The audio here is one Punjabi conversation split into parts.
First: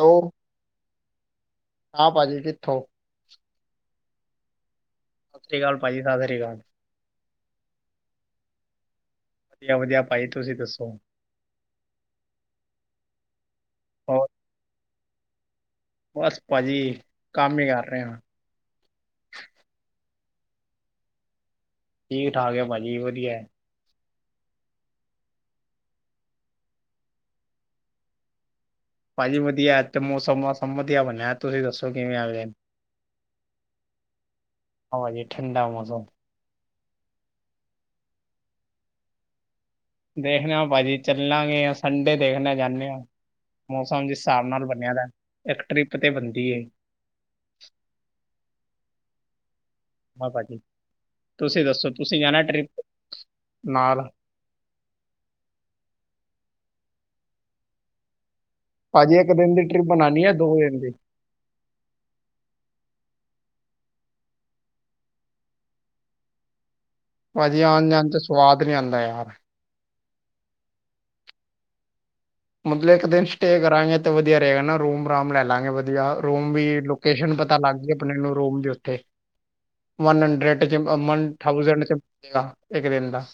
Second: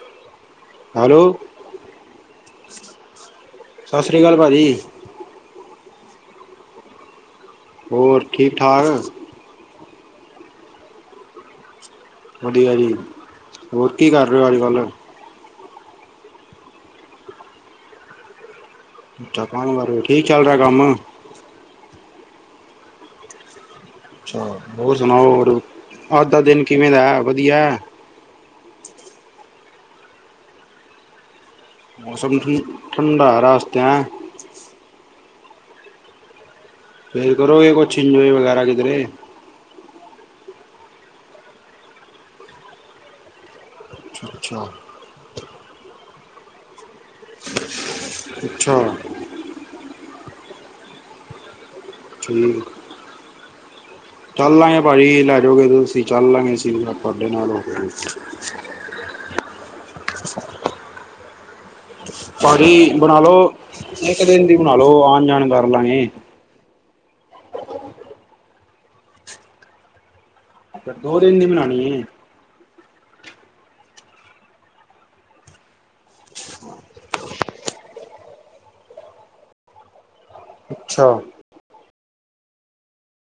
ਉਹ ਹੈਲੋ, ਹਾਂ ਭਾਜੀ ਕਿੱਥੋਂ ਸਤਿ ਸ੍ਰੀ ਅਕਾਲ ਭਾਜੀ। ਸਾਸਰੀ ਅਕਾਲ ਭਾਜੀ ਸਾਸਰੀ ਅਕਾਲ। ਹੋਰ ਠੀਕ ਠਾਕ? ਵਧੀਆ, ਵਧੀਆ, ਭਾਈ ਤੁਸੀਂ ਦੱਸੋ? ਵਧੀਆ ਜੀ, ਹੋਰ ਕੀ ਕਰ ਰਹੇ ਹੋ ਅਜ ਕੱਲ? ਬਸ ਭਾਜੀ ਕੰਮ ਹੀ ਕਰ ਰਹੇ ਆ। ਅੱਛਾ ਕੰਮ ਕਰ ਰਹੇਉ, ਠੀਕ ਚੱਲ ਰਿਹਾ ਕੰਮ? ਠੀਕ ਠਾਕ ਹੈ, ਭਾਜੀ ਵਧੀਆ ਹੈ। ਅੱ ਹੋਰ ਸੁਣਾਓ ਹੋਰ, ਅੱਜ ਦਾ ਦਿਨ ਕਿਵੇਂ ਦਾਏ ਵਧੀਆ ਏ? ਭਾਜੀ ਵਧੀਆ ਅਜ ਤੇ ਮੌਸਮ ਮੋਸਮ ਵਧੀਆ ਬਣਿਆ, ਤੁਸੀਂ ਦੱਸੋ? ਕਿਵੇਂ ਆ ਮੌਸਮ ਗਏ ਠੰਡਾ ਰਸਤੇ ਐ। ਹਵਾ ਜੇ ਠੰਡਾ ਮੌਸਮ। ਫਿਰ, ਕਰੋਗੇ ਕੁਝ ਇੰਜੋਏ ਵਗੈਰਾ ਕਿਧਰੇ? ਦੇਖਣੇ ਆ ਭਾਜੀ ਚੱਲਾਂਗੇ, ਸੰਡੇ ਦੇਖਨੇ ਆ ਜਾਨੇ ਆ। ਮੌਸਮ ਜਿਸ ਅੱਛਾ ਹਿਸਾਬ ਨਾਲ ਅੱਛਾ ਬਣਿਆ ਦਾਏ ਇੱਕ ਟਰਿਪ ਤੇ ਬਣਦੀ ਹੈ। ਅੱਛਾ। ਤੁਸੀਂ ਦੱਸੋ ਤੁਸੀਂ ਜਾਣਾ ਠੀਕ ਟ੍ਰਿਪ ਨਾਲ? ਚੱਲ ਲਾਂਗੇ ਭਾਜੀ ਲੈ ਜਾਓਗੇ ਤੁਸੀਂ ਚੱਲ ਲਾਂ ਗੇ ਸੀ ਤੁਹਾਡੇ ਨਾਲ ਹੋ। ਭਾਜੀ ਇੱਕ ਦਿਨ ਦੀ ਟਰਿਪ ਬਣਾਣੀ ਹੈ ਦੋ ਦਿਨ ਦੀ? ਪਾਈ ਬਨਾਲੋ ਇੱਕ ਦਿਨ ਦੀ ਬਣਾਲੋ ਆਣ ਜਾਣ ਕਰਲਾਗੇ। ਪਾਜੀ ਆਣ ਜਾਣ ਚ ਸਵਾਦ ਨੀ ਆਦਾ ਯਾਰ। ਦੋ ਦਿਨ ਦੀ ਮਨਾਉਣੀ ਏ। ਮਤਲਬ ਇੱਕ ਦਿਨ ਸਟੇ ਕਰਾਂਗੇ, ਤੇ ਵਧੀਆ ਰਹੇਗਾ ਨਾ ਰੂਮ ਰਾਮ ਲੈ ਲਾਗੇ ਵਧੀਆ ਰੂਮ ਵੀ ਲੂ ਕਿਸ਼ਨ ਪਤਾ ਲੱਗ ਜੇ ਆਪਣੇ ਨੂੰ ਰੋਮ ਦੇ ਉੱਤੇ ਵਨ ਹੰਡਰਡ, ਅੱਛਾ ਮਨ ਥਾਊਜਡ ਚ ਇੱਕ ਦਿਨ ਦਾ।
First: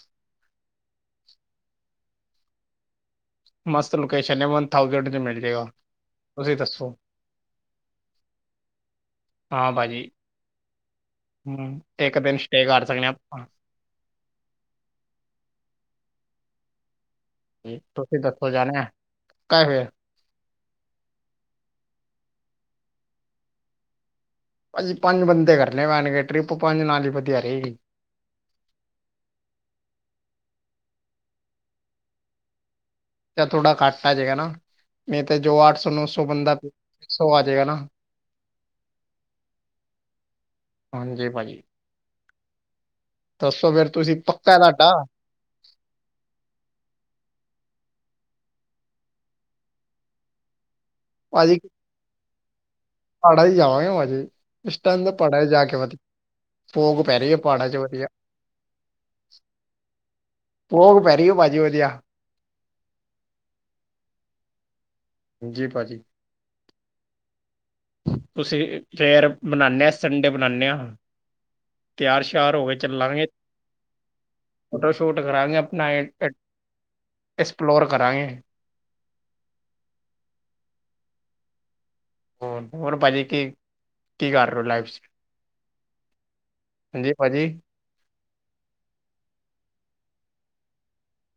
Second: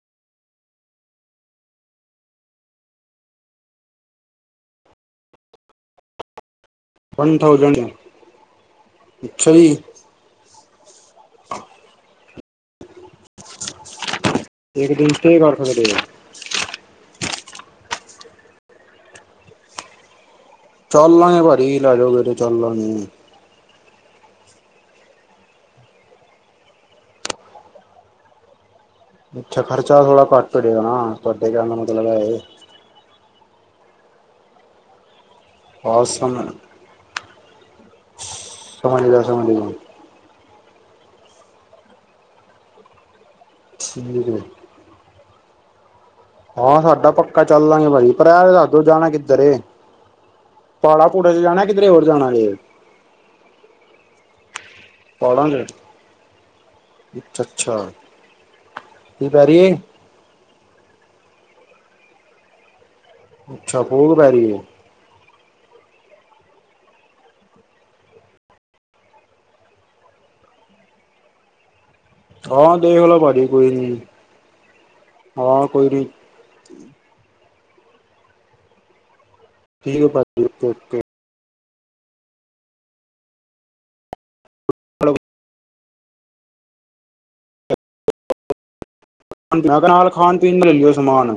ਮਸਤ ਲੋਕੇਸ਼ਨ ਏ, ਵਨ ਥਾਊਜੈਂਡ ਚ ਮਿਲ ਜੇਗਾ। ਤੁਸੀਂ ਦਸੋ? ਵਨ ਥਾਊਜੈਂਡ, ਅੱਛਾ ਜੀ। ਹੂੰ ਇੱਕ ਦਿਨ ਸਟੇ ਕਰ ਸਕਣੇ ਆਪਾ- ਏਕ ਦਿਨ ਕੀ ਕਰ ਸਕਦੇ ਓ? ਤੁਸੀਂ ਦਸੋ ਜਾਣੇ ਆ ਪੈਹੇ ਚਲਾਂਗੇ ਭਾਜੀ ਲੈ ਜਾਓਗੇ ਤੇ ਚਲਾਂਗੇ। ਭਾਜੀ ਪੰਜ ਬੰਦੇ ਕਰਨੇ ਪੈਣਗੇ, ਟ੍ਰਿਪ ਪੰਜ ਨਾਲ ਹੀ ਵਧੀਆ ਰਹੇਗੀ। ਅੱਛਾ ਖਰਚਾ ਥੋੜਾ ਘੱਟ ਹੋ ਜਾਏਗਾ, ਨਾ ਤੁਹਾਡੇ ਕਹਿਣ ਦਾ ਮਤਲਬ ਹੈ ਇਹ। ਥੋੜਾ ਘੱਟ ਪੈ ਜਾਏਗਾ, ਨਾ ਮੇ ਤੇ ਜੋ ਅੱਠ ਸੌ ਹਾਂ ਨੌ ਸੌ ਸਮ ਬੰਦਾ ਸਭ ਆ ਜਾਏਗਾ ਨਾ। ਸਮਝ ਗਿਆ ਸਮਝ। ਹਾਂਜੀ ਭਾਜੀ, ਦੱਸੋ ਫੇਰ ਤੁਸੀਂ ਠੀਕ ਹੈ ਪੱਕਾ ਤਾਂ ਤਾਂ। ਹਾਂ ਸਾਡਾ ਪੱਕਾ ਚੱਲਾਂਗੇ, ਭਾਜੀ ਪਰ ਅਹ ਤੇ ਦਸਦੋ ਜਾਣਾ ਕਿੱਧਰ ਏ? ਪਾਲਾ ਕੂੜੇ ਚ ਭਾਜੀ ਜਾਣਾ ਆ ਕਿਧਰੇ ਹੋਰ ਜਾਣਾ ਜੇ? [unintelligible] ਇਸ ਟਾਈਮ ਦਾ ਪਹਾੜਾਂ ਚ ਜਾਕੇ ਵਧੀਆ, ਫੋਗ ਪੈ ਰਹੀ ਐ ਅੱਛਾ ਪਹਾੜਾਂ ਚ ਅੱਛਾ ਵਧੀਆ। ਕੀ ਕੈਹ ਰਹੀ ਏ? ਐੱਸ ਪੈਰੀ ਏ ਪਾਜੀ ਵਧੀਆ। ਅੱਛਾ ਫੂਰ ਪੈਰੀ ਐ। ਜੀ ਪਾਜੀ। ਤੁਸੀਂ ਫਿਰ ਬਨਾਨੇ ਆ ਸੰਡੇ ਬਨਾਨੇ ਆ। ਤਿਆਰ ਸ਼ਯਾਰ ਹੋ ਕੇ ਹਾਂ ਦੇਖ ਲੋ ਚੱਲਾਂਗੇ। ਭਾਜੀ ਕੋਈ ਨੀ ਫੋਟੋ ਸ਼ੂਟ ਕਰਾਂਗੇ ਹਾਂ ਆਪਣਾ, ਕੋਈ ਨੀ ਐਕਸਪਲੋਰ ਕਰਾਂਗੇ। ਠੀਕ ਏ ਪਾਜੀ ਓਕੇ-ਓਕੇ ਹੋਰ ਹੋਰ ਭਾਜੀ ਕੀ, ਕੀ ਕਰ ਰਹੇ ਹੋ ਲਾਈਫ ਚ? ਹਾਂਜੀ ਪਾਜੀ। ਮੈਂ ਕਿਹਾ ਨਾਲ ਖਾਣ-ਪੀਣ ਨੂੰ ਲ ਲਇ ਓ ਸਮਾਨ।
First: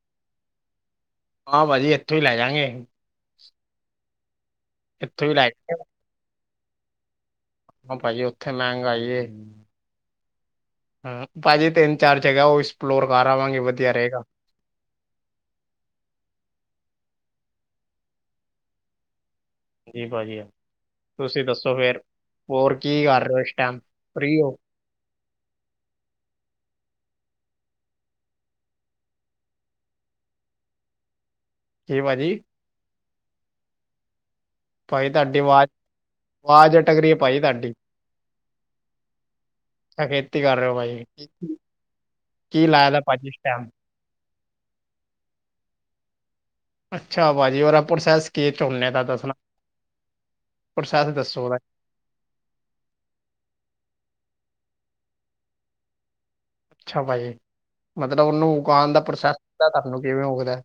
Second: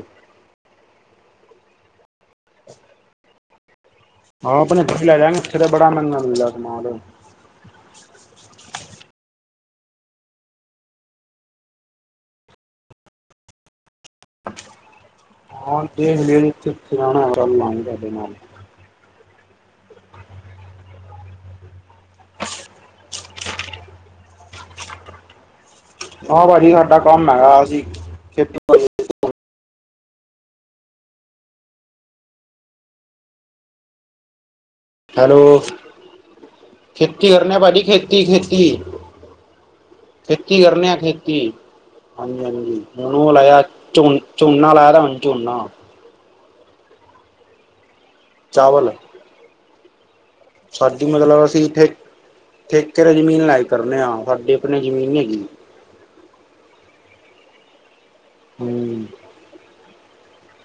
ਹਾਂ ਪਾਜੀ ਏਥੋ ਹੀ ਲੈ ਜਾਗੇ। ਇੱਥੋਂ ਹੀ ਲੈ ਜਾਾਂਗੇ [unintelligible] ਹਾਂ ਪਾਜੀ ਓਥੇ ਮਹਿੰਗਾਈ ਏ। ਹੂੰ ਪਾਜੀ ਤਿੰਨ-ਚਾਰ ਜਗ੍ਹਾ ਉਹ ਐਕਸਪਲੋਰ ਕਰ ਆਵਾਂਗੇ ਵਧੀਆ ਰਹੇਗਾ। [unintelligible] ਜੀ ਭਾਜੀ, ਤੁਸੀਂ ਦਸੋ ਫੇਰ ਹੋਰ ਕੀ ਕਰ ਰਹੇ ਓ, ਇਸ ਟਾਈਮ ਫਰੀ ਹੋ? ਨਾ ਪਾਜੀ ਸਾਡਾ ਕੰਮ ਹੈਗਾ, ਅਸੀਂ ਖੇਤੀਬਾੜੀ ਕਿ ਪਾਜੀ? ਭਾਈ ਤੁਹਾਡੀ ਹੈਲੋ, ਆਵਾਜ਼ ਆਵਾਜ਼ ਅਟਕ ਰਹੀ ਹੈ ਖੇਤੀ ਭਾਈ ਕਰਨੇ ਆ ਤੁਹਾਡੀ ਪਾਜੀ ਖੇਤੀ-ਖੇਤੀ ਅੱਛਾ ਕਰ ਖੇਤੀ ਰਹੇ ਹੋ ਕਰਨੇ ਆਂ ਭਾਈ ਕੀ ਖੇਤੀ ਕੀ ਹਾਂਜੀ-ਹਾਂਜੀ ਲਾਇਆ ਦਾ ਭਾਜੀ ਇਸ ਟਾਈਮ [unintelligible] ਝੋਨ ਝੋਨਾ ਲਾਯਾ ਦਾ ਹੁਨ ਝੋਨਾ ਅੱਛਾ ਪਾਜੀ ਔਰ ਪ੍ਰੋਸੈਸ ਕੀ ਝੋਨੇ ਚਾਵਲ ਦਾ ਦੱਸਣਾਂ। ਸਾਡੀ ਮਤਲੱਬ ਅਸੀਂ ਠੇ ਠੇਕੇ ਤੇ ਜ਼ਮੀਨ ਲੈਕੇ ਕਰਨੇ ਆ ਸਾਡੀੇ ਆਪਨੀ ਜ਼ਮੀਨ ਨੀ ਹੈਗੀ। ਅੱਛਾ ਪਾਜੀ ਮਤਲਬ ਉਹਨੂੰ ਹੂੰ ਉਗਾਨ ਦਾ ਪ੍ਰੋਸੈਸ ਪਤਾ ਤੁਹਾਨੂੰ ਕਿਵੇਂ ਉਗਦਾ?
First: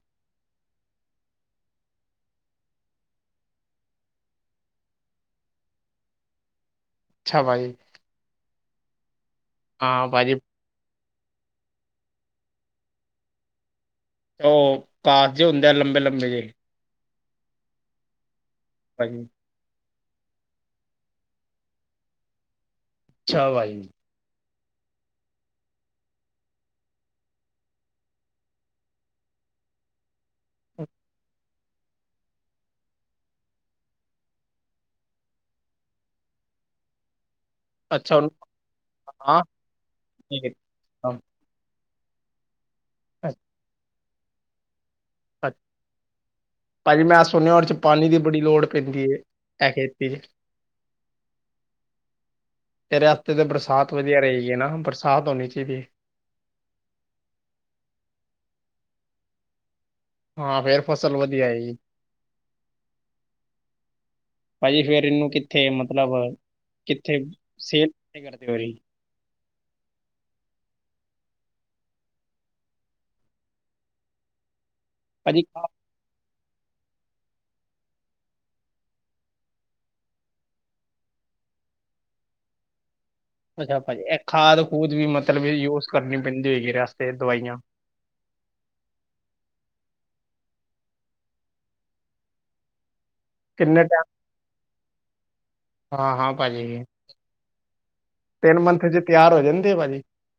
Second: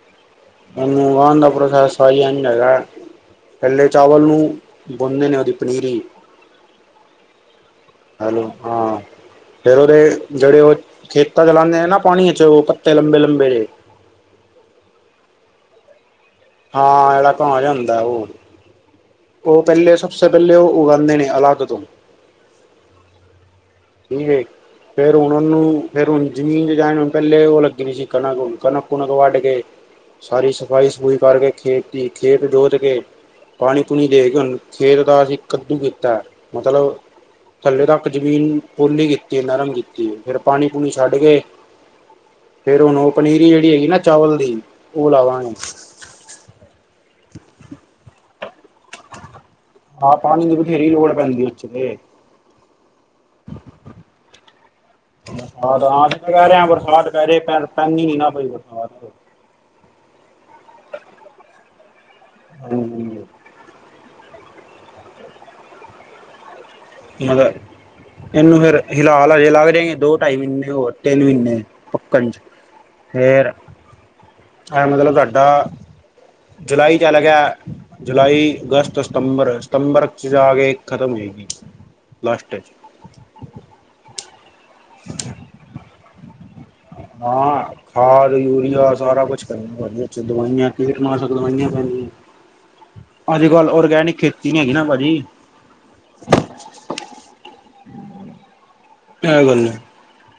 ਇਨੂ ਉਗਾਂਣ ਦਾ ਪ੍ਰੋਸੈਸ ਸਾਲੀ ਆਣੀ ਹੈਗਾ। ਪੈਲੇ ਚਾਵਲ ਨੂੰ ਉਗਾਂਦੇ ਨੇ ਉਹਦੀ ਪਨੀਰੀ। ਅੱਛਾ ਪਾਜੀ। ਹੈਲੋ, ਹਾਂ ਫੇਰ ਉਦੇ ਹਾਂ ਭਾਜੀ ਜੇੜੇ ਉਹ ਖੇਤਾਂ ਚ ਲਾਨੇ ਆ ਨਾ ਪਾਣੀ ਚ ਉਹ ਪੱਤੇ ਲੰਬੇ-ਲੰਬੇ ਓਹ ਤਾਰ ਜੇ ਹੁੰਦੇ ਆ ਲੰਬੇ-ਲੰਬੇ ਜੇਹ ਹਾਂ ਜਿਹੜਾ ਕਾ ਜਾ ਹੁੰਦਾ ਉਹ ਹਾਂਜੀ [inaudible] ਉਹ ਪਹਿਲੇ ਸਭ ਸੇ ਪਹਿਲੇ, ਉਹ ਉਗਾਦੇ ਨੇ ਅਲੱਗ ਤੋਂ। ਅੱਛਾ ਬਾਈ। [inaudible] ਫੇਰ ਹੁਣ ਉਹਨੂੰ, ਫਿਰ ਹੁਣ ਜ਼ਮੀਨ ਜ ਜਾ ਹੁਣ ਪਹਿਲੇ ਉਹ ਲੱਗਣੀ ਸੀ ਕਣਕ-ਕਣਕ ਕਉਂਕ ਵੱਢ ਕੇ। [inaudible] ਸਾਰੀ ਸਫ਼ਾਈ ਸਫੂਈ ਕਰਕੇ ਖੇਤ ਦੀ ਖੇਤ ਜੋੋਤ ਕੇ, ਪਾਣੀ ਪੂਣੀ ਦੇ ਕੇ ਹੁਣ, ਖੇਤ ਦਾ ਅਸੀਂ ਕੱਦੂ ਕੀਤਾ, ਮਤਲਬ ਥੱਲੇ ਤੱਕ ਅੱਛਾ ਉਹਨੂੰ ਜ਼ਮੀਨ ਪੌਲੀ ਹਾਂ ਕੀਤੀ, ਨਰਮ ਕੀਤੀ, ਫਿਰ ਠੀਕ ਹੈ। ਪਾਣੀ ਪੂਣੀ ਛੱਡ ਕੇ। ਫੇਰ ਹੁਣ ਉਹ ਪਨੀਰੀ ਜਿਹੜੀ ਹੈਗੀ ਨਾ, ਚਾਵਲ ਦੀ ਉਹ ਅੱਛਾ ਲਾਵਾਂਗੇ। ਭਾਜੀ ਮੈਂ ਸੁਣਿਆ, ਉਹਦੇ ਚ ਪਾਣੀ ਦੀ ਬੜੀ ਲੋੜ ਪੈਂਦੀ ਏ। ਹਾਂ ਪਾਣੀ ਦੀ ਬਥੇਰੀ ਲੋੜ ਪੈਂਦੀ ਹੈ, ਉਥੇ ਤੇ। ਰਸਤੇ ਤੇ ਬਰਸਾਤ ਵਧੀਆ ਰਹੇਗੀ ਨਾ, ਬਰਸਾਤ ਹੋਣੀ ਬਰਸਾਤ ਚਾਹੀਦੀ। ਹਾਂ ਅਸੀਂ ਕਹਿ ਰਿਹਾ ਬਰਸਾਤ ਪੇ ਜਾਵੇ, ਪਰ ਪੈਂਦੀ ਨਹੀ ਨਾ ਭਾਈ ਬਰਸਾਤ। ਹਾਂ ਫੇਰ ਫਸਲ ਵਧੀਆ ਆਏਗੀ। ਹਮ। ਭਾਜੀ ਫਿਰ ਇਹਨੂੰ ਕਿੱਥੇ ਮਤਲਬ, ਕਿੱਥੇ ਮਗਰ ਸੇਲ ਕਿੱਥੇ ਕਰਦੇ ਹੋ ਇਹਨੂੰ ਜੀ। ਫਿਰ ਫਿਲਹਾਲ ਹਜੇ ਲੱਗ ਜਾਏਗੇ, ਦੋ ਢਾਈ ਮਹੀਨੇ ਹੋਰ ਤਿੰਨ ਮਹੀਨੇ ਪੱਕਣ ਚ। ਫੇਰ, ਅ ਮਤਲਬ ਤੁਹਾਡਾ ਜੁਲਾਈ ਚੱਲ ਗਿਆ ਜੁਲਾਈ ਅਗਸਤ ਸਤੰਬਰ, ਸਤੰਬਰ ਚ ਜਾ ਕੇ ਖ਼ਤਮ ਹੋਏਗੀ। ਲਾਸਟ ਚ ਅੱਛਾ ਭਾਜੀ ਇਹ ਖਾਦ ਖੂਦ ਵੀ ਮਤਲਬ ਯੂਜ ਕਰਨੀ ਪੈਂਦੀ ਹੋਏਗੀ ਰਸਤੇ ਚ ਦਵਾਈਆਂ ਹਾਂ ਖਾਦ ਯੂਰੀਆ ਸਾਰਾ ਕੁਛ ਪੈਂਦਾ, ਵਿੱਚ ਦਵਾਈਆਂ ਕੀਟਨਾਸ਼ਕ ਦਵਾਈਆਂ ਪੈਂਦੀਆਂ [inaudible] ਅੱਜ ਕੱਲ੍ਹ ਔਰਗੈਨਿਕ ਖੇਤੀ ਨੀ ਹੈਗੀ ਨਾ ਭਾਜੀ ਹਾਂ-ਹਾਂ ਭਾਜੀ, ਤਿੰਨ ਮੰਥ ਚ ਆਹ ਗੱਲ ਏ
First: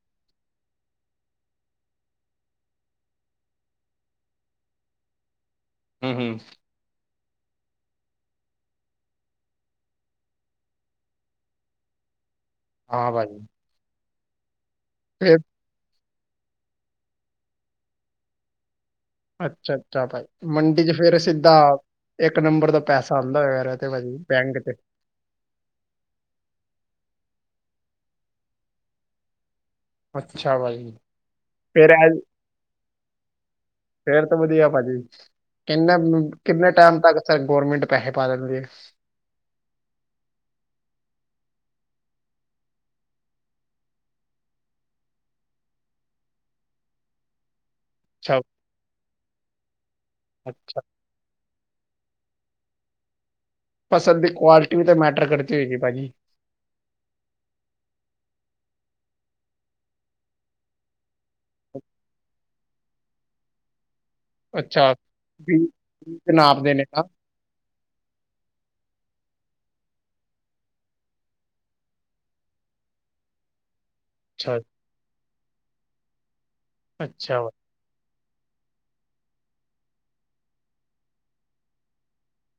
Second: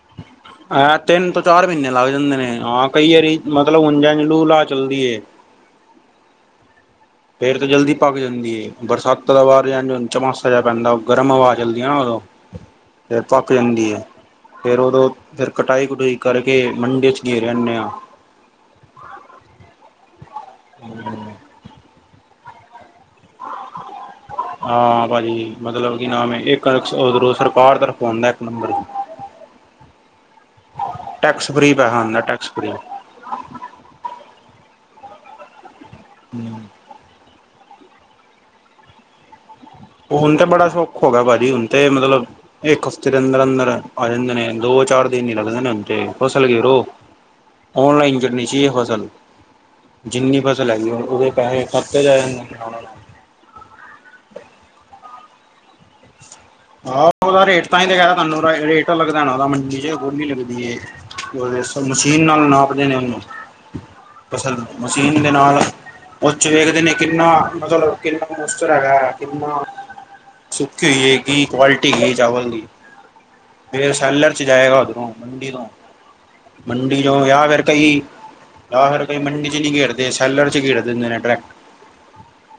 [inaudible] ਏ ਤਿੰਨ ਤੋਂ ਚਾਰ ਮਹੀਨੇ ਲੱਗ ਜਾਂਦੇ ਨੇ, ਆ ਕਈ ਵਾਰੀ ਮਤਲਬ ਉੰਜਾ ਇੰਜ ਲੂ ਲਾ ਚੱਲਦੀ ਏ। ਹਮ-ਹਮ ਫੇਰ ਤਾਂ ਜਲਦੀ ਪੱਕ ਜਾਂਦੀ ਏ, ਬਰਸਾਤਾਂ ਦਾ ਵਾਰ ਚਮਾਸਾ ਜਿਹਾ ਪੈਂਦਾ ਗਰਮ ਹਵਾ ਚੱਲਦੀ ਹੈ ਨਾ ਉਦੋਂ। [inaudible] ਫੇਰ ਪੱਕ ਜਾਂਦੀ ਹੈ, ਫੇਰ ਉਦੋਂ ਫਿਰ ਕਟਾਈ ਕਟੂਈ ਕਰਕੇ, ਮੰਡੀ 'ਚ ਗੇਰ ਆਨੇ ਆ। ਅੱਛਾ-ਅੱਛਾ ਭਾਈ, ਮੰਡੀ ਚ ਫਿਰ ਸਿੱਧਾ ਇੱਕ ਨੰਬਰ ਦਾ ਪੈਸਾ ਆਉਂਦਾ ਹੋਇ ਤੇ ਭਾਜੀ ਬੈਂਕ ਤੇ ਹਾਂ ਭਾਜੀ। ਮਤਲਬ ਕਿ ਹਾ ਇੱਕ ਉਧਰੋਂ ਸਰਕਾਰ ਤਰਫ ਆਉਂਦਾ ਇੱਕ ਨੰਬਰ ਅੱਛਾ ਭਾਜੀ ਟੈਕਸ ਫ੍ਰੀ ਪੈਸਾ ਹੁੰਦਾ, ਟੈਕਸ ਫ੍ਰੀ ਫੇਰ ਤਾਂ ਵਧੀਆ ਭਾਜੀ, ਕਿੰਨੇ ਕਿੰਨੇ ਟਾਈਮ ਤੱਕ ਗੌਰਰਮੈਂਟ ਪੈਸੇ ਪਾ ਦਿੰਦੀ ਹੈ। ਉਹ ਹੁਣ ਤੇ ਬੜਾ ਸੌਖਾ ਹੋ ਗਿਆ ਭਾਜੀ, ਹੁਣ ਤੇ ਮਤਲਬ ਇੱਕ ਹਫ਼ਤੇ ਦੇ ਅੰਦਰ-ਅੰਦਰ ਆ ਜਾਂਦੇ ਨੇ, ਦੋ ਚਾਰ ਦਿਨ ਹੀ ਲੱਗਦੇ ਨੇ ਤੇ ਫਸਲ [inaudible] ਔਨਲਾਈਨ ਅੱਛਾ ਗਿਰਨੀ ਚਾਹੀਏ ਫ਼ਸਲ ਜਿੰਨੀ ਫਸਲ ਅੱਛਾ ਹੈਗੀ ਉਹਦੇ ਪੈਸੇ। ਖਾਤੇ ਚ ਆ ਜਾਨੇ ਫਸਲ ਦੀ ਕੁਆਲਿਟੀ ਵੀ ਤਾਂ ਮੈਟਰ ਕਰਦੀ ਹੋਏਗੀ ਭਾਜੀ। ਆਹੋ ਉਹਦਾ ਰੇਟ ਤਾਂ ਹੀ ਕਹਿ ਰਿਹਾ ਤੁਹਾਨੂੰ ਰੇਟ ਲੱਗਦ। ਉਹਦਾ ਮੰਡੀ ਚ ਹੋਰ ਨੀ ਲੱਗਦੀ। ਉਹਦੇ ਮਸ਼ੀਨ ਨਾਲ ਨਾਪਦੇ ਨੇ ਉਹਨੂੰ। ਫਸਲ ਅੱਛਾ ਮਸ਼ੀਨ ਦੇ ਬੀਜ ਨਾਲ ਬੀਜ ਉੱਚ ਨਾਪਦੇ ਵੇਖਦੇ ਨੇ ਨਾ ਕਿੰਨਾ ਮਤਲਬ, ਕਿਨਾ ਮਸਤ ਹੇਗਾ ਕਿਨਾ ਸੁੱਕੀ ਹੋਈ ਇੱਕ ਕੀ ਕੁਆਲਿਟੀ ਕੀ ਚਾਵਲ ਦੀ। ਫਿਰ ਸੈਲਰ ਚ ਅੱਛਾ ਜਾਏਗਾ। ਉਧਰੋਂ ਮੰਡੀ ਤੋਂ। ਮੰਡੀ ਜੋ ਅੱਛਾ ਯ ਫਿਰ। ਕਈ ਔਰ ਕਈ ਮੰਡੀ ਚ ਨਹੀ ਗੇਰਦੇ ਸੈਲਰ ਚ ਗੇਰਦੇ ਨੇ ਡਰੈਕ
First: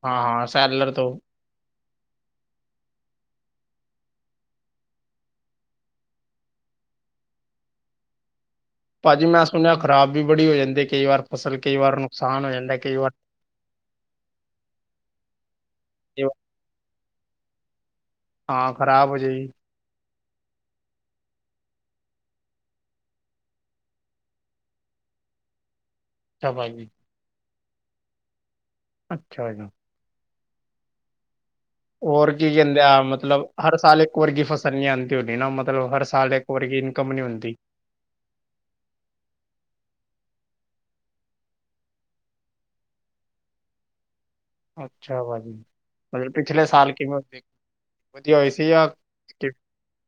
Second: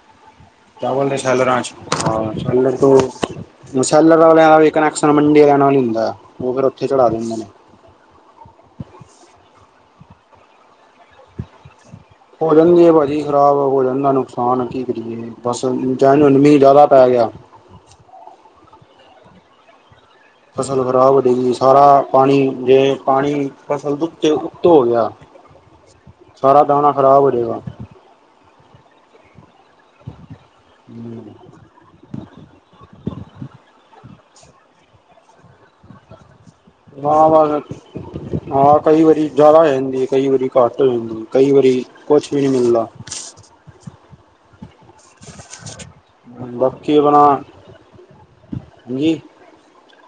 ਹਾਂ ਹਾਂ ਸੈਲਰ ਚਾਵਲ ਤੋਂ ਨੇ ਸੇਲਰਾ ਚ ਹਾਂ ਸੇਲਰ ਤੋ ਮਸੈਲਰ ਵਾਲਿਆਂ ਦਾ ਵੀ ਕਨੈਕਸ਼ਨ ਮੰਡੀ ਵਾਲੀਆ ਨਾਲ ਹੁੰਦਾ ਉਹ ਫੇਰ ਉੱਥੇ ਚੜਾ ਦਿੰਦੇ। ਨੇ। ਭਾਜੀ ਮੈਂ ਸੁਣਿਆ, ਖਰਾਬ ਵੀ ਬੜੀ ਹੋ ਜਾਂਦੀ ਕਈ ਵਾਰ ਫਸਲ ਕਈ ਵਾਰ ਨੂੰ। ਹੋ ਜਾਂਣਦੀ ਭਾਜੀ। ਖ਼ਰਾਬ ਹੋ ਜਾਂਦਾ ਨੁਕਸਾਨ ਕੀ ਕਰੀਏ ਬਸ ਕਈ ਵਾਰ ਮੀਂਹ ਜ਼ਿਆਦਾ ਪੈ ਗਿਆ ਹਾਂ ਖ਼ਰਾਬ ਹੋ ਜੀ ਫਸਲ ਖ਼ਰਾਬ ਹੋਜੇਗਈ ਸਾਰਾ ਪਾਣੀ ਜੇ ਪਾਣੀ ਫਸਲ ਦੇ ਉਤੇ ਹੋ ਗਿਆ। [inaudible] ਸਾਰਾ ਭਾਜੀ ਦਾਣਾ ਖ਼ਰਾਬ ਹੋ ਜਾਵੇਗਾ। ਅੱਛਾ। ਹਮ। ਹੋਰ ਕੀ ਕਹਿੰਦੇ ਆ ਮਤਲਬ ਹਰ ਸਾਲ ਇੱਕ ਵਰਗੀ ਫਸਲ ਨੀ ਆਉਂਦੀ ਹੋਣੀ ਨਾ ਮਤਲਬ ਹਰ ਸਾਲ ਇੱਕ, ਵਰਗੀ ਇਨਕਮ ਨਹੀਂ ਹਾਂ। ਵ ਹੁੰਦੀ ਗ। [inaudible] ਹਾਂ ਕਈ ਵਾਰੀ ਜ਼ਿਆਦਾ ਹੋ ਜਾਂਦੀ ਕਈ ਵਾਰੀ ਘੱਟ ਜਾਂਦੀ ਕਈ ਵਾਰੀ ਕੁਛ ਵੀ ਨਹੀਂ ਮਿਲਦਾ। ਅੱਛਾ ਭਾਜੀ ਮਤਲਬ ਪਿਛਲੇ ਸਾਲ ਬਾਕੀ ਕਿਵੇਂ ਆਪਣਾ ਦੇਖੇ ਵਧੀਆ ਹੋਈ ਸੀ ਯਾ ਹਾਂਜੀ ਸ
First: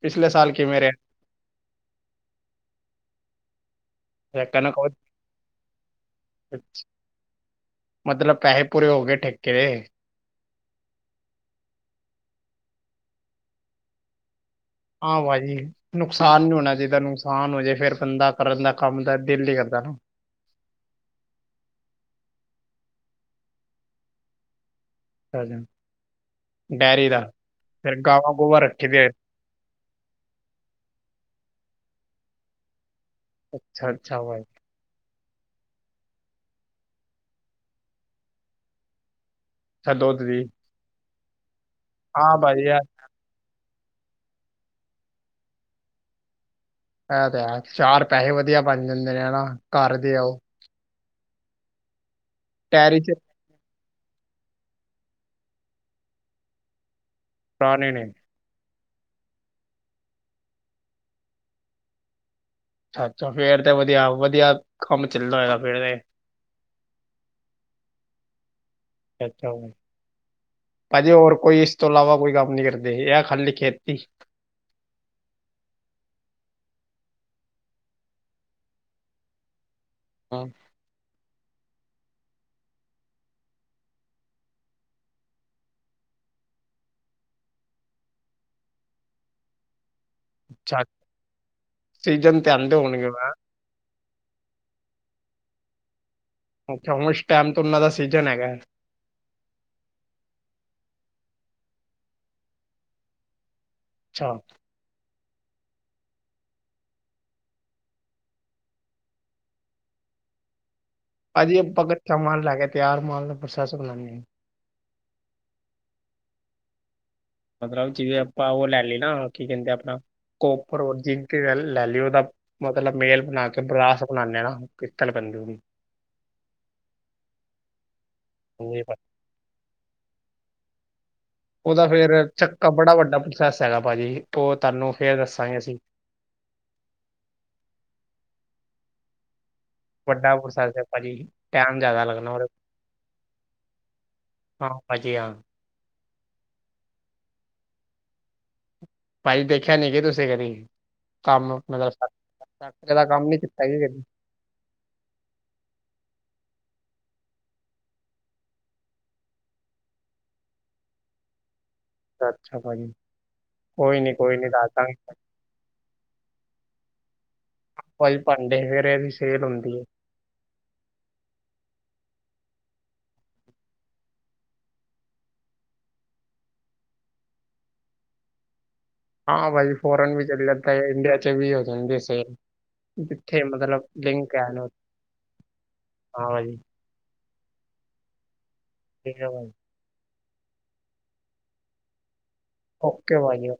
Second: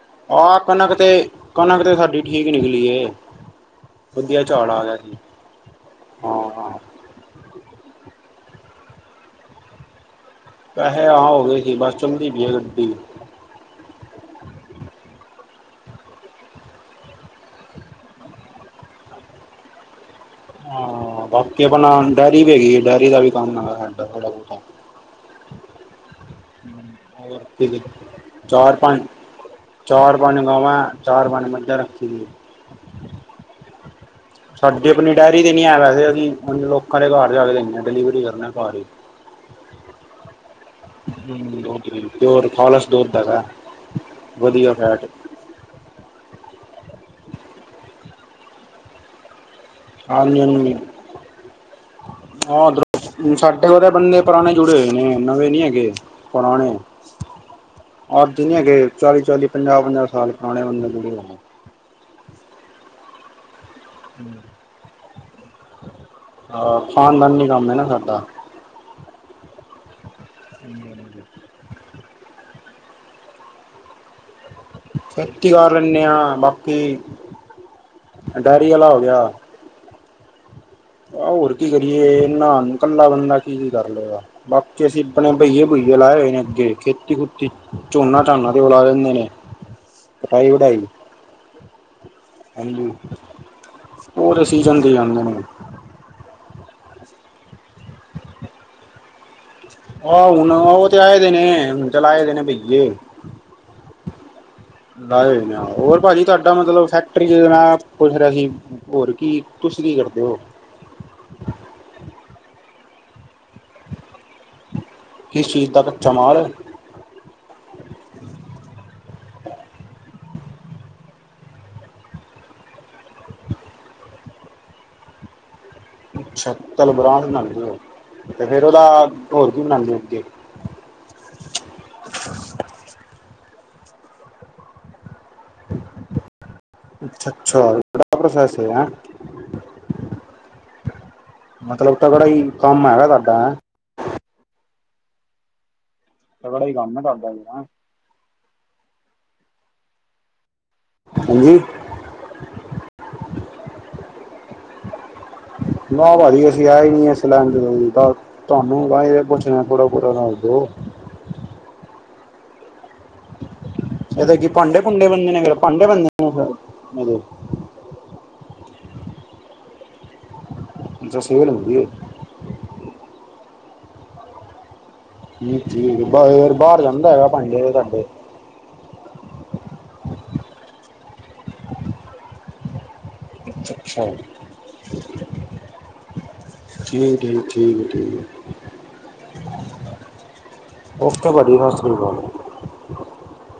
ਪਿਛਲੇ ਸਾਲ ਆਹ ਕੀਵੇ ਰਿਹਾ। ਕਣਕ ਤੇ ਕਣਕ ਤੇ ਸਾਡੀ ਠੀਕ ਈ ਨਿਕਲੀ ਏ। ਵਧੀਆ ਚਾੜ੍ਹ ਕਣਕ ਆ ਵਧ- ਗਿਆ ਸੀ ਹਾਂ। ਮਤਲਬ ਪੈਸੇ ਪੂਰੇ ਹੋ ਗਏ ਠੇਕੇ ਦੇ। ਪੈਸੇ ਆ ਹੋ ਗਏ ਸੀ ਬਸ ਚੱਲਦੀ ਵੀ ਹੈ ਗੱਡੀ। ਹਾਂ ਭਾਜੀ। ਨੁਕਸਾਨ ਨੀ ਹੋਣਾ ਚਾਹੀਦਾ। ਨੁਕਸਾਨ ਹੋ ਜੇ ਫਿਰ ਬੰਦਾ ਕਰਨ ਦਾ ਕੰਮ ਦਾ ਦਿਲ ਹੀ ਕਰਦਾ ਨਾ। ਹਾਂ ਬਾਕੀ ਆਪਣਾ ਡਾਇਅਰੀ ਵੀ ਹੈਗੀ ਹੈ ਡਾਇਅਰੀ ਦਾ ਵੀ ਕੰਮ ਹੈਗਾ ਸਾਡਾ ਥੋੜਾ ਬਹੁਤਾ। ਅੱਛਾ ਜੀ। ਡੈਰੀ ਦਾ ਹੋਰ ਕਿਦੇ ਫਿਰ ਗਾਵਾਂ ਗੋਵਾ ਚਾਰ ਰੱਖੀ ਪੰਜ। ਦੇ ਚਾਰ ਪੰਜ ਗਾਵਾਂ ਚਾਰ ਪੰਜ ਮੱਝਾਂ ਰੱਖੀ ਦੀ ਹੈ। ਅੱਛਾ, ਅੱਛਾ। ਸਾਡੀ ਆਪਣੀ ਡਾਇਅਰੀ ਤੇ ਨੀ ਹੈ ਵੈਸੇ ਅਸੀਂ ਲੋਕਾਂ ਦੇ ਘਰ ਜਾ ਕੇ ਦੇਦੇ ਆ ਡਿਲੀਵਰੀ ਕਰਨੇ ਘਰ ਹੀ। ਅੱਛਾ ਦੂਧ ਦੀ। ਹਮ ਹਾਂ ਪਓਰ ਭਾਜੀ ਯਾਰ ਫਾਲਸ ਦੂਧ ਹੇਗਾ ਵਧੀਆ ਫੈਟ। ਇਹ ਤੇ ਹੈ ਚਾਰ ਪੈਸੇ ਵਧੀਆ ਬਣ ਜਾਂਦੇ ਨੇ ਹਨਾ। ਹਾਂਜੀ ਹਾਂਜੀ ਹਾ ਡੈਰੀ ਚ ਉਹਦਰ ਸਾਡੇ ਇਹ ਉਹਦੇ ਬੰਦੇ ਪੁਰਾਣੇ ਜੁੜੇ ਹੋਏ ਨੇ ਨਵੇਂ ਨੀ ਹੈਗੇ ਪੁਰਾਣੇ। ਪੁਰਾਣੇ ਨੇ ਆ ਜਿਨੇ ਹੇਗੇ ਚਾਲੀ ਚਾਲੀ ਪੰਜਾਹ ਪੰਜਾਹ ਸਾਲ ਪੁਰਾਣੇ ਬੰਦੇ ਜਿਹੜੇ। ਅੱਛਾ ਅੱਛਾ ਫੇਰ ਤਾਂ ਵਧੀਆ ਵਧੀਆ ਕੰਮ ਚੱਲਦਾ ਹੋਏਗਾ ਫੇਰ ਤੇ। ਹਾ ਖਾਨਦਾਨੀ ਨੀ ਕੰਮ ਹੈ ਨਾ ਸਾਡਾ। ਇਥੇ ਆੳ ਭਾਅ ਜੀ ਹੋਰ ਕੋਈ ਇਸ। ਇਸ ਤੋਂ ਇਲਾਵਾ ਕੋਈ ਕੰਮ ਨੀ ਕਰਦੇ ਇਹ ਆ ਖਾਲੀ ਖੇਤੀ ਖੇਤੀ ਕਰ ਲੈਂਨ ਆ ਬਾਕੀ ਡੇਅਰੀ ਵਾਲਾ ਹੋ ਗਿਆ। ਹਾਂ। ਆ ਹੋਰ ਕੀ ਕਰੀਏ ਇਹਨਾਂ ਇਕੱਲਾ ਬੰਦਾ ਕੀ ਕੀ ਕਰ ਲਏਗਾ ਗਾ। ਬਾਕੀ ਅਸੀਂ ਆਪਣੇ ਭਈਏ ਭੁਈਏ ਲਾਏ ਹੋਏ ਨੇ ਅੱਗੇ ਖੇਤੀ ਖੁਤੀ ਝੋਨਾ ਝਾਨਾ ਤੇ ਉਹ ਲਾ ਲਿੰਦੇ ਨੇ। ਹ। [inaudible] ਕਟਾਈ ਵਢਾਈ ਸੀਜਨ। ਹਾਂਜੀ ਹੋਰ ਸੀਜਨ ਤੇ ਆਂਦੇ ਨੇ। ਅੱਛਾ ਹੁਣ ਇਸ ਟਾਈਮ ਤੋਂ ਉਹਨਾਂ ਦਾ ਸੀਜਨ ਹੈਗਾ। ਹੋ ਹੁਣ ਉਹ ਤੇ ਆਏ ਦੇ ਨੇ ਹੁਣ ਚਲਾਏ ਦੇਣੇ ਦੇ ਨੇ ਬਈਏ। ਅੱਛਾ। ਲਾਏ ਹੋਏ ਨੇ ਹੋਰ ਭਾਜੀ ਤੁਹਾਡਾ ਮਤਲਬ ਫੈਕਟਰੀ ਜੋਂ ਮੈਂ ਪੁੱਛ ਰਿਹਾ ਸੀ। ਹੋਰ ਕੀ ਤੁਸੀ ਕੀ ਕਰਦੇ ਹੋ। ਭਾਜੀ ਆਪਾ ਕਚਾ ਮਾਲ ਲੈ ਕੇ ਤਿਆਰ ਮਾਲ ਨੂੰ ਪ੍ਰੋਸੇਸ ਕਰਾਣੇ ਇਸ ਚੀਜ਼ ਦਾ ਕੱਚਾ ਮਾਲ ਹੈ। ਮਤਲਬ ਜਿਵੇਂ ਆਪਾਂ ਉਹ ਲੈ ਲਈ ਨਾ ਕੀ ਕਹਿੰਦੇ ਆਪਣਾ ਕੋਪਰ ਔਰ ਜਿੰਕ ਲੈ ਲਈ ਉਹਦਾ। ਮਤਲਬ ਮੈਲ ਬਣਾ ਕੇ ਬਰਾਸ ਬਣਾਉਂਦੇ ਹਣਾ ਪਿੱਤਲ ਬੰਨ੍ਹ ਜੁਗੀ। ਅੱਛਾ ਤਲ ਬਰਾ ਬਣਾਉਦੇਓ ਤੇ ਫੇਰ ਉਹਦਾ ਉਹਦੀ ਪ- ਹੋਰ ਕੀ ਬਣਾਦੇਓ ਅੱਗੇ? ਉਹਦਾ ਫੇਰ ਚੱਕਾ ਬੜਾ ਵੱਡਾ ਪ੍ਰੋਸੈਸ ਹੈਗਾ ਭਾਜੀ ਉਹ ਤੁਹਾਨੂੰ ਫੇਰ ਦੱਸਾਂਗੇ ਅਸੀਂ। ਅੱਛਾ ਅੱਛਾ ਬੜਾ ਵੱਡਾ ਪ੍ਰੋਸੈਸ ਏ ਹੈ। ਵੱਡਾ ਪ੍ਰੋਸੈਸ ਹੈ ਭਾਜੀ ਟਾਇਮ ਮਤਲਬ ਜਿਆਦਾ ਤਗੜਾ ਲੱਗਣਾ। ਹੀ ਕੰਮ ਹੈਗਾ ਤੁਹਾਡਾ ਹੈਂ ਹਾਂ ਭਾਜੀ ਹਾਂ। ਬੜੀ ਗਮੇ ਕਰੱਦਾ। [inaudible] ਭਾਜੀ ਦੇਖਿਆ ਨੀ ਕੀ ਤੁਸੀਂ ਕਦੇ ਕੰਮ ਮਤਲਬ ਫੈਕਟਰੀ ਦਾ ਕੰਮ ਨੀ ਕੀਤਾ ਕਦੀ। ਨਾ ਭਾਜੀ ਅਸੀਂ ਆਏ ਹੀ ਨੀ ਇਸ ਲੈਣ ਚ। ਤੁਹਾਨੂੰ ਬਈ ਪੁੱਛਣਾ ਥੋੜਾ ਬਹੁਤਾ ਦੱਸ ਦਿਓ? ਅੱਛਾ ਭਾਾਈ। ਇਹਦਾ ਕੀ ਭਾਂਡੇ ਭੁੰਡੇ ਮਾਂਜਣੇ ਹੁਣ ਭਾਂਡੇ ਮਾਂਜਣੇ? ਭਾਜੀ ਭਾਂਡੇ ਫੇਰ ਇਹਦੀ ਸੇਲ ਹੁੰਦੀ ਹੈ। ਦਸ ਗਲ ਹੁੰਦੀਏ। ਠੀਕ, ਠੀਕ ਬਾਹਰ ਜਾਂਦਾ ਹੈਗਾ ਭਾਂਡੇ ਤੁਹਾਡੇ। ਹਾਂ ਬਾਈ ਫੋਰਨ ਵੀ ਚੱਲ ਜਾਂਦਾ ਹੈ ਇੰਡੀਆ ਚ ਵੀ ਹੋ ਜਾਂਦੀ ਸੇਲ। ਉੱਥੇ ਮਤਲਬ ਅੱਛਾ ਲਿੰਕ ਹੈ ਹਾਂ ਜੀ। ਚੀਪ ਹੈ ਚੀਪ ਮਟੀਰੀਅਲ। । [inaudible] [inaudible] ਓਕੇ ਭਾਜੀ।